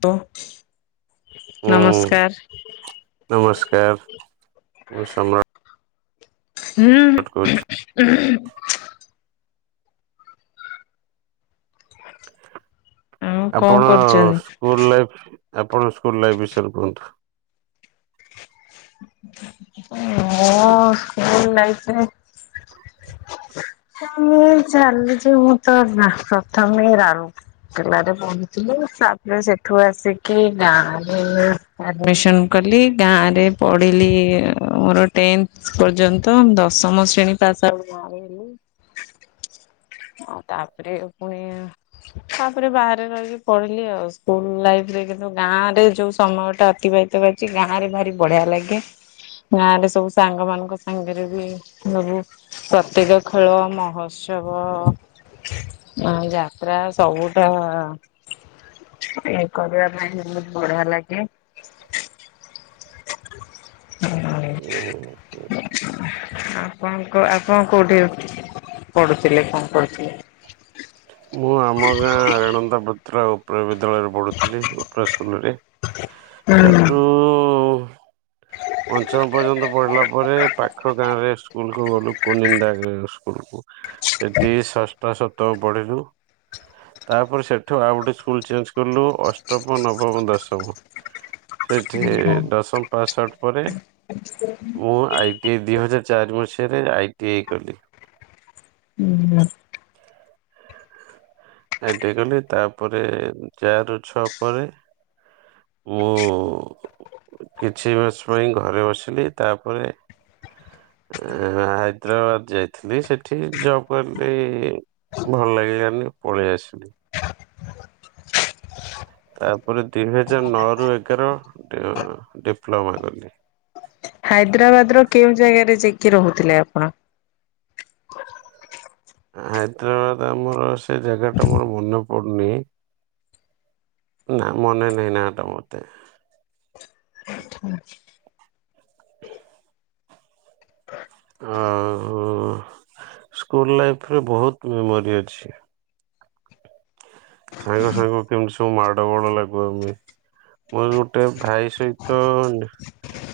ତ ହୁଁ ନମସ୍କାର ମୁଁ ସମ୍ରା ହୁଁ। ଆ ଆପଣ ସ୍କୁଲ୍ ଲାଇଫ୍ ଆପଣ ସ୍କୁଲ ଲାଇଫ୍ ବିଷୟରେ କୁହନ୍ତୁ। ଓ ଓ ସ୍କୁଲ୍ ଆଇଚି ରେ। ସେମି ଚାଲିଚି ମୁଁ ତ ନାଁ ପ୍ରଥମେ ରା କେଲାରେ ପଢ଼ୁଥିଲି ତାପରେ ସେଠୁ ଆସିକି ଗାଁରେ ଆଡମିସନ୍ କଲି ଗାଁରେ ପଢ଼ିଲି ମୋର ଟେନ୍ଥସ୍ ପର୍ଯ ନ୍ତ ଦଶମ ଶ୍ରେଣୀ ପାସ୍ ଆଉ ଗାଁରେ ହେଲି। ଆଉ ତାପରେ ପୁଣି ତାପରେ ବାହାରେ ରହିକି ପଢ଼ିଲି ଆଉ ସ୍କୁଲ୍ ଲାଇଫରେ କିନ୍ତୁ ଗାଁରେ ଯୋଉ ସମୟଟା ଅତିବାହି ତ କରିଚି ଗାଁରେ ଭାରି ବଢ଼ିଆ ଲାଗେ। ଗାଁରେ ସବୁ ସାଙ୍ଗମାନଙ୍କ ସାଙ୍ଗରେ ବି ସବୁ ପ୍ରତ୍ୟକ ଖେଳ ମହୋତ୍ସବ ଅଁ ଯାତ୍ରା ସବୁଠା ଇଏ କରିବା ପାଇଁ ବୋହୁତ ବଢ଼ିଆ ଲାଗେ। ଇ ଆପଣଙ୍କ ଆପଣ କୋଉଠି ପଢ଼ୁଥୁଲେ କଁ କରୁଥୁଲେ? ମୁଁ ଆମ ଗାଁ ରେଣନ୍ତା ପାତ୍ରା ଉପ୍ରା ବିଦ୍ୟାଳୟରେ ପଢ଼ୁଥିଲି ଉପ୍ରା ସ୍କୁଲରେ। ‌ ସେଠୁ ହୁଁ ପଞ୍ଚମ ପର୍ଯ୍ୟନ୍ତ ପଢି଼ଲା ପରେ ପାଖ ଗାଁରେ ସ୍କୁଲକୁ ଗଲୁ କୁନିନ୍ଦା ଗାଁ ସ୍କୁଲକୁ। ସେଠି ଷଷ୍ଠ ସପ୍ତମ ପଢିଲୁ। ତାପରେ ସେଠୁ ଆଉ ଗୋଟେ ସ୍କୁଲ ଚେଞ୍ଚ୍ କଲୁ ଅଷ୍ଟମ ନବମ ଦଶମ। ସେଠି ଦଶମ ପାସ ଆଉଟ୍ ପରେ ମୁଁ ଆଇ ଟି ଦି ହଜାର ଚାରି ମସିହାରେ ଆଇ ଟି ଆଇ କଲି। ଉଁ ର ଆଇ ଟି ଆଇ ଗଲି ତାପରେ ଯାର ଛୁଆ ପରେ ମୁଁ କିଛି ମାସ ପାଇଁ ଘରେ ବସିଲି ତାପରେ ହାଇଦ୍ରାବାଦ ଯାଇଥିଲି, ସେଠି ଜବ୍ କଲି। ଭଲ ଲାଗିଲାନି ପଳେଇ ଆସିଲି। ତାପରେ ଦୁଇ ହଜାର ନଅ ରୁ ଏଗାର ଡିପ୍ଲୋମା କଲି। ହାଇଦ୍ରାବାଦ ର କେଉଁ ଜାଗାରେ ଯାଇକି ରହୁଥିଲେ ଆପଣ? ହାଇଦ୍ରାବାଦ ଆମର ସେ ଜାଗା ଟା ମୋର ମନେ ପଡୁନି। ନା, ମନେ ନେଇ ନା ଟା ମୋତେ। [inaudible] ହଁ, ହୁଁ-ଉ, ସ୍କୁଲ ଲାଇଫ୍ ରେ ବହୁତ ମେମୋରି ଅଛି। ସାଙ୍ଗ ସାଙ୍ଗ କେମିତି ସବୁ ମାଡ଼ ଗୋଳ ଲାଗୁ ଆମେ। ମୋର ଗୋଟେ ଭାଇ ସହିତ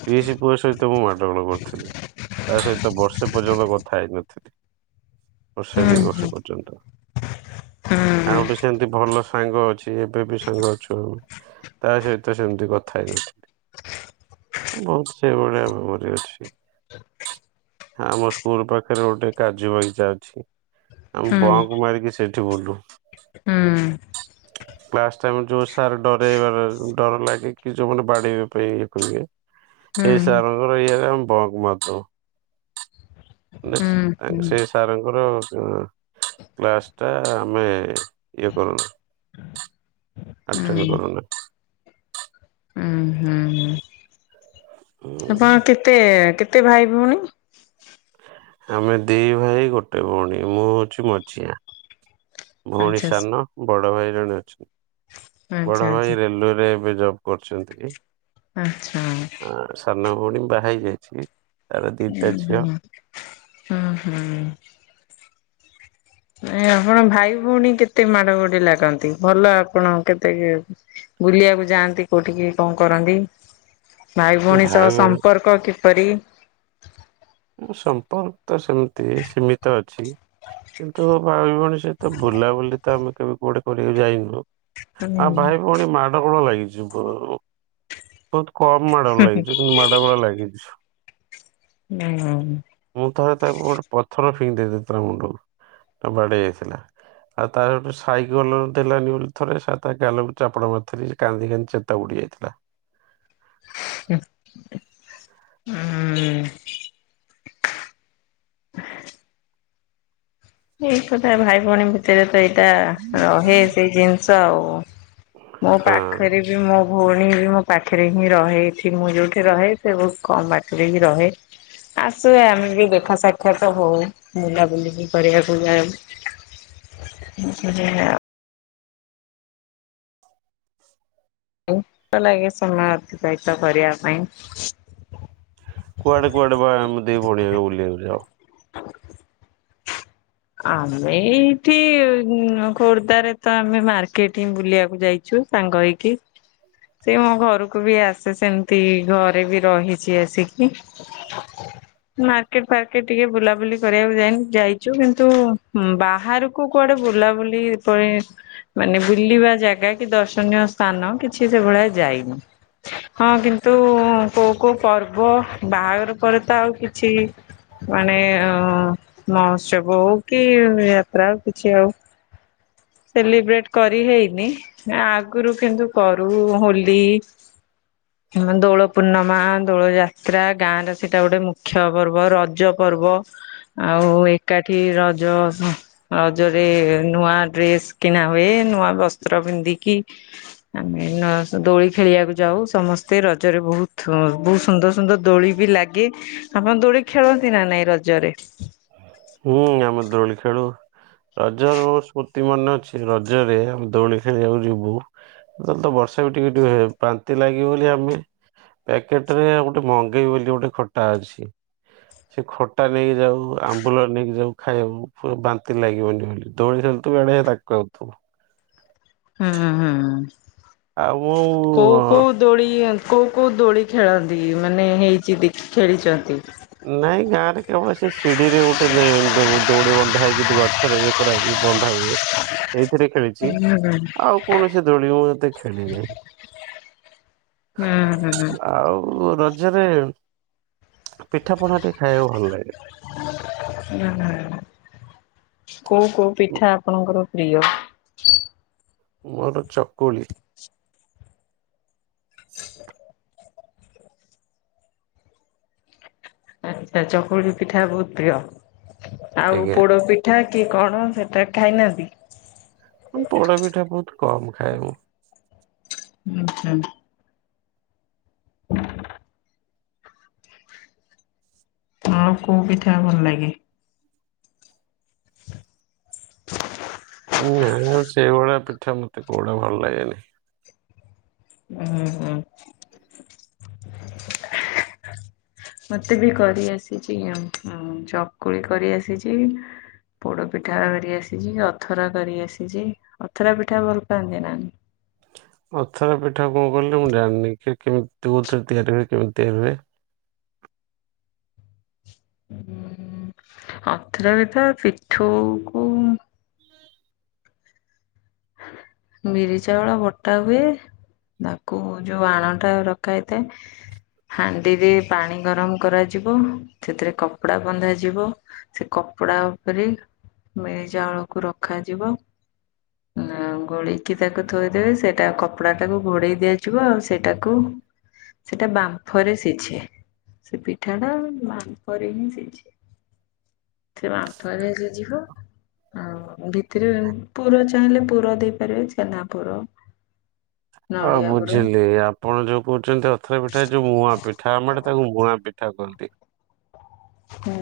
ପିଇସି ପୁଅ ସହିତ ମୁଁ ମାଡ଼ ଗୋଳ କରିଥିଲି। ତା ସହିତ ବର୍ଷେ ପର୍ଯ୍ୟନ୍ତ କଥା ହେଇନଥିଲି। ବର୍ଷେ, ହୁଁ ଦୁଇ ବର୍ଷ ପଯ୍ୟନ୍ତ ଆ ହୁଁ ଯେମିତି ଭଲ ସାଙ୍ଗ ଅଛି, ଏବେ ବି ସାଙ୍ଗ ଅଛୁ। ତା ସହିତ ସେମିତି କଥା ହେଇ ନଥିଲି। ବହୁତ ସେ ଭଳିଆ ମେମୋରି ଅଛି। ଆମ ସ୍କୁଲ ପାଖରେ ଗୋଟେ କାଜୁ ବଗିଚା ଅଛି। ଆମେ ବଙ୍କ୍‌ ମାରିକି ସେଇଠି ବୁଲୁ। ହୁଁ-ଉ-ଉ। କ୍ଲାସ୍‌ ଟାଇମ୍ ଯୋଉ ସାର୍ ଡରଇବାର, ଡର ଲାଗେ କି ଯୋଉମାନେ ବାଡ଼େଇବା ପାଇଁ ଇଏ କରିବେ। ହୁଁ ହୁଁ ସେଇ ସାର୍ ଙ୍କର ଇଆ ରେ ଆମେ ବଙ୍କ୍‌ ମାରୁଥୁବୁ। ତାଙ୍କ ହୁଁ ସେଇ ସାରଙ୍କର କ୍ଲାସ ଟା ଆମେ ଇଏ କରୁନୁ। ଆଟେନ୍‌ କରୁନା। ହୁଁ, ହୁଁ, ହୁଁ। ଆପଣ କେତେ, କେତେ ଭାଇ ଭଉଣୀ? ଆମେ ଦି ଭାଇ, ଗୋଟେ ଭଉଣୀ। ମୁଁ ହଉଛି ମଝିଆ। ଭଉଣୀ ଆଚ୍ଛା ସାନ, ବଡ ଭାଇ ଜଣେ ଅଛନ୍ତି। ଆଚ୍ଛା ବଡ ଭାଇ ଆଚ୍ଛା ରେଲୱେରେ ଏବେ ଜବ କରୁଛନ୍ତି କି? ଆଚ୍ଛା। ସାନ ଭଉଣୀ ବାହା ହେଇ ଯାଇଛି। ତାର ଦିଟା ହୁଁ, ଝିଅ। ହୁଁ, ହଁ, ହଁ। ନାଇଁ, ଆପଣ ଭାଇ-ଭଉଣୀ କେତେ ମାଡ଼ ଗୋଡ଼ି ଲାଗନ୍ତି, ଭଲ ଆପଣ କେତେ ବୁଲିବାକୁ ଯାଆନ୍ତି କୋଉଠିକି, କଣ କରନ୍ତି? ଭାଇ ଭଉଣୀ ସହ ସମ୍ପର୍କ କିପରି? ସମ୍ପର୍କ ତ ସେମିତି ସୀମିତ ଅଛି। କିନ୍ତୁ ଭାଇ-ଭଉଣୀ ସହିତ ବୁଲାବୁଲି, ତ ଆମେ କେବେ କୁଆଡେ କରିବାକୁ ଯାଇନୁ। ହଁ, ହୁଁ। ଭାଇ-ଭଉଣୀ ମାଡ଼ ଗୋଳ ଲାଗିଛୁ ପ୍ରବଳ। ବହୁତ କମ୍ ମାଡ଼ଗୋଳ ଲାଗିଛୁ, କିନ୍ତୁ ମାଡ଼ଗୋଳ ଲାଗିଛୁ। ହୁଁ। ମୁଁ ଥରେ ତାକୁ ଗୋଟେ ପଥର ଫିଙ୍ଗି ଦେଇ ଦେଇଥିଲି ତା ମୁଣ୍ଡକୁ, ବାଡେଇ ହେଇ ଯାଇଥିଲା। ଆଉ ତାର ଗୋଟେ ସାଇକଲ ଦେଲାନି ବୋଲି, ଥରେ ସା ତା ଗାଲ କୁ ଚାପଡ଼ା ମାରିଥିଲି। ସେ କାନ୍ଦି କାନ୍ଦି ଚେତା ଉଡ଼ି ଯାଇଥିଲା। [unintelligible] ହୁଁ। ହ। ଯେ ଏକତା ଭାଇ ଭଉଣୀ ଭିତରେ ତ ଏଇଟା ରହେ ସେଇ ଜିନିଷ ଆଉ। ମୋ ହଁ ପାଖରେ ମୋ ଭଉଣୀ ବି ମୋ ପାଖରେ ହିଁ ରହେ ଏଠି। ମୁଁ ଯୋଉଠି ରହେ ସେ ବହୁତ କମ ପାଖରେ ହିଁ ରହେ। ଆସେ ଆମେ ବି ଦେଖା ସାକ୍ଷାତ ହଉ। ବୁଲା ବୁଲି ବି କରିବାକୁ ଯାଉ। [unintelligible] [unintelligible] ସହିତ କରିବା ପାଇଁ। କୁଆଡେ କୁଆଡେ ବା ଏମିତି ପଳେଇବାକୁ ବୁଲେଇବୁଲି ଆଉ! ଆମେ ଏଇଠି ଖୋର୍ଦ୍ଧାରେ ତ ଆମେ ମାର୍କେଟ ହିଁ ବୁଲିବାକୁ ଯାଇଚ ଚୁ ସାଙ୍ଗ ହେଇକି। ସେ ମୋ ଘରକୁ ବି ଆସେ ସେମିତି। ଘରେ ବି ରହିଚି ଆସିକି। ମାର୍କେଟ ଫାର୍କେଟ ଟିକେ ବୁଲାବୁଲି କରିବାକୁ ଯାଇ ଯାଇଚୁ କିନ୍ତୁ ତୁ ବାହାରକୁ କୁଆଡେ ବୁଲାବୁଲି ପାଇଁ ମାନେ ବୁଲିବା ଜାଗା କି ଦର୍ଶନୀୟ ସ୍ଥାନ କିଛି ସେଗୁଡା ଯାଇନି। ହଁ କିନ୍ତୁ କୋଉ କୋଉ ପର୍ବ ବାହାଘର ପରେ ତ ଆଉ କିଛି ମାନେ ମହୋତ୍ସବ ହଉ କି ଯାତ୍ରା ଆଉ କିଛି ଆଉ ସେଲିବ୍ରେଟ କରି ହେଇନି। ଆ ଆଗରୁ କିନ୍ତୁ କରୁ ହୋଲି ଆମ ଦୋଳ ପୂର୍ଣମା, ଦୋଳ ଯାତ୍ରା, ଗାଁ ର ସେଇଟା ଗୋଟେ ମୁଖ୍ୟ ପର୍ବ ର ରଜ ପର୍ବ ଆଉ ଏକାଠି ରଜ ରଜରେ ନୂଆ ଡ୍ରେସ କିଣା ହୁଏ ନୂଆ ବସ୍ତ୍ର ପିନ୍ଧିକି ଆମେ ନସ ଦୋଳି ଖେଳିବାକୁ ଯାଉ ସମସ୍ତେ। ତେ ରଜରେ ବହୁତଥୁଆ ବହୁତ ସୁନ୍ଦର ସୁନ୍ଦର ଦୋଳି ବି ଲାଗେ। ଆପଣ ଦୋଳି ଖେଳନ୍ତି ନା ନାଇଁ ରଜରେ? ହୁଁ ଆମେ ଦୋଳି ଖେଳୁ। ରଜର ମୋ ସ୍ମୃତି ମନେ ଅଛି। ରଜରେ ଆମେ ଦୋଳି ଖେଳିବାକୁ ଯିବୁ। ତାହେଲେ ତ ବର୍ଷା ବି ଟିକେ ଟିକ ହୁଏ। ପାନ୍ ତି ଲାଗିବ ବୋଲି ଆମେ ପ୍ୟାକେଟରେ ଗୋଟେ ମଗେଇ ବୋଲି ଗୋଟେ ଖଟା ଅଛି। ସେ ଖଟା ନେଇକି ଯାଉ, ଆମ୍ବୁଲ ନେଇକି ଯାଉ ଖାଇବାକୁ ପ ବାନ୍ତି ଲାଗିବନି ବୋଲି। ଦୋଳି ସେମିତି ବାଡାଏ। ପାକୁ ଆଉଥୁ ହୁଁଁ ହୁଁ। ଆଉ ମୁଁ କୋଉ କୋଉ ଦୋଳି କୋଉ କୋଉ ଦୋଳି ଖେଳନ୍ତି ମାନେ ହେଇଚି ଦେଖି ଖେଳିଚନ୍ତି। ନାଇଁ ଗାଁ ରେ କେବଳ ସେ ସିଡିି ରେ ଗୋଟେ ଦେ ଦ-ଦଉଡି ବନ୍ଧା ହେଇକି ଗଛରେ ଇଏ କରାହକି ବନ୍ଧା ହୁଏ। ହଁ। ଏଇଥିରେ ଖେଳିଚି। ଆଉ କୌଣସି ଦୋଳିି ମୁଁ ଏତେ ଖେଳି ନାହିଁ। ହୁଁ। ଆଉ ରଜରେ ପିଠାପଣା ଟିକେ ଖାଇବାକୁ ଭଲ ଲାଗେ। ଉ ହୁଁ। କୋଉ କୋଉ ପିଠା ଆପଣଙ୍କର ପ୍ରିୟ? ମୋର ଚକୁଳି। ଆଚ୍ଛା ଚକୁଳି ବି ପିଠାରେ ବହୁତ ପ୍ରିୟ। ଆଉ ଆଜ୍ଞା ପୋଡ ପିଠ ଠା କି କଣ ସେଇଟା ଖାଇନାହାନ୍ତି-? ହଁ ପୋଡ ପିଠା ବହୁତ କମ ଖାଏ ମୁଁ। ଉ ହୁଁ। ହୁଁ। ମାଙ୍କୁ କୋଉ ପିଠା ଭଲ ଲାଗେ? [inaudible] ନଓ ସେଇଭଳିଆ ପିଠା ମତେ କଉଟା ଭଲ ଲାଗେନି। ଉ ହଁ ହୁଁ। [unintelligible] ମତେ ବି କରି ଆସିଚି ଚକୁଳି କରି ଆସିଚି। ପୋଡ ପିଠା କରି ଆସିଚି। ଅଥରା କରି ଆସିଚି। ଅଥରା ପିଠା ଭଲ ପାଆନ୍ତି ନାଁ? ଅଥରା ପିଠା କଣ କଲେ ମୁଁ ଜାଣିନି। କି କେମିତ ଥିବ? ତିଆରି ବି କେମିତି ହେଲେ ଉଁ ଅଥରା ପିଠା ପିଠୋଉକୁ ବିରି ଚାଉଳ ବଟା ହୁଏ। ତାକୁ ଯୋଉ ଆଣ ଟା ରଖା ହେଇଥାଏ। ହାଣ୍ଡିରେ ପାଣି ଗରମ୍ କରାଯିବ। ସେଥିରେ କପଡା ବନ୍ଧାଯିବ। ସେ କପଡା ଉପରେ ବିରି ଚାଉଳକୁ ରଖାଯିବ। ଉଁ ଗୋଳେଇକି ତାକୁ ଥୋଇଦେବେ। ସେଇଟା କପଡ଼ା ଟାକୁ ଘୋଡେଇ ଦିଆଯିବ ଆଉ ସେଇଟାକୁ ସେଟା ବାମ୍ଫରେ ସିଜେ। ସେ ପିଠା ଟା ବାମ୍ଫ ରେ ହି ସିଯେ। ଥିବ ଆଠୁଆରେ ଯିବ ଆଉ ଭି ଥିରେ ପୁର ଚାହିଁଲେ ପୁର ଦେଇପାରିବେ ଛେନା ପୁର। ହଁ ନଡ଼ିଆ ପୁର ବୁଝିଲି ଆପଣ ଯୋଉ କହଚନ୍ତି ଅଥର ପିଠା ଯୋଉ ମୁଆଁ ପି ଠା ଆମ ଆଡେ ତାକୁ ମୁଆଁ ପିଠା କହନ୍ତି। ହୁଁ।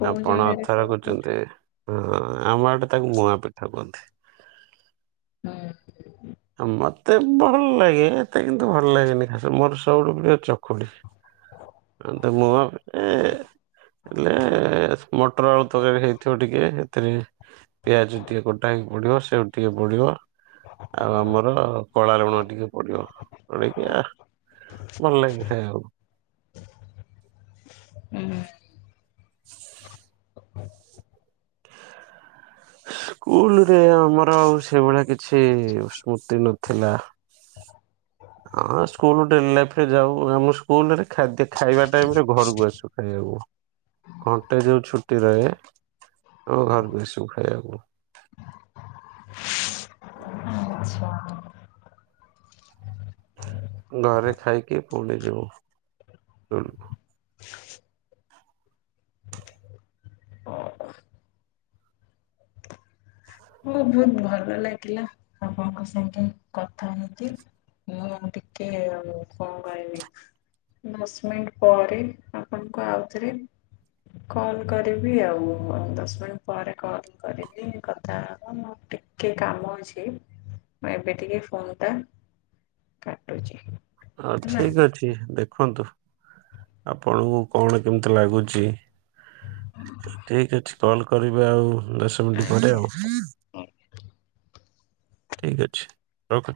କୋଉ ଆପଣ ଜାଗାରେ ଅଥର କୋଉ ହୁଁ କହୁଚନ୍ତି। ହଁ ଆମ ଆଡେ ତାକୁ ମୁଆଁ ପିଠା କୁହନ୍ତି। ହୁଁ। ମତେ ଭଲ୍ ଲାଗେ। ଏତେ କିନ୍ତୁ ଭଲ୍ ଲାଗେନି ଖାସ ମୋର୍ ସବୁଠୁ ପ୍ରିଅ ଚକୁଳି। ଆ ତ ମୋର୍ ଏ -ଏହେଲେ ମଟର ଆଳୁ ତରକାରୀ ହେଇଥିବ ଟିକ୍ କେ ଏଥିରେ ପିଆଜ ଟିକେ କଟା ହେଇକି ପଡିବ ସେଉ ଟିକେ ପଡିବ। ଆଉ ଆମର କଳା ଲୁଣ ଟିକେ ପଡିବ ପଡେଇକି ଆହ। ଭଲ୍ ଲାଗେନି ଖାଇବାକୁ। ହୁଁ। [unintelligible] ସ୍କୁଲ୍ ରେ ଆମର ଆଉ ସେଇଭଳିଆ କିଛି ସ୍ମୃତି ନଥିଲା। ହଁ ସ୍କୁଲୁ ଟେନ୍ଥ୍ ଲାଇଫରେ ଯାହା ହୁଏ, ଆମ ସ୍କୁଲ୍ ରେ ଖାଦ୍ୟ ଖାଇବା ଟାଇମ୍ ରେ ଘରକୁ ଆସୁ ଖାଇବାକୁ। ଘଣ୍ଟେ ଯୋଉଁ ଛୁଟି ରହେ ଆମେ ଘର୍ କୁ ଆସିବୁ ଖାଇବାକୁ। ଆଚ୍ଛା। [unintelligible] ଘରେ ଖାଇକି ପୁଣି ଯିବୁ ସ୍କୁଲକୁ। ମୁ ବହୁତ୍ ଭଲ ଲାଗିଲା ଆପଣଙ୍କ ସାଙ୍ଗେ କଥା ହେଇକି। ମୁଁ ଟିକେ ଏ ଆଉ କଣ କଇବି। ଦଶ ମିନିଟ୍ ପରେ ଆପଣଙ୍କୁ ଆଉଥରେ କଲ୍ କରିବି ଆଉ ଦଶ୍ ମିନିଟ୍ ପରେ କଲ୍ କରିବି କଥା ଆ ମୋର ଟିକେ କାମ ଅଛି ମୁଁ ଏବେ ଟିକେ ଫୋନ ଟା କାଟୁଚି। ହଁ ଠିକ୍ ଅଛି ଦେଖନ୍ତୁ ଆପଣଙ୍କୁ କଣ କେମିତି ଲାଗୁଚି? ଠିକ୍ ଅଛି କଲ୍ କରିବେ ଆଉ। ଦଶ ମିନିଟ୍ ପରେ ଆଜ୍ଞା ଆଉ ହଉ ଠିକ୍ ଅଛି ରଖୁଛି।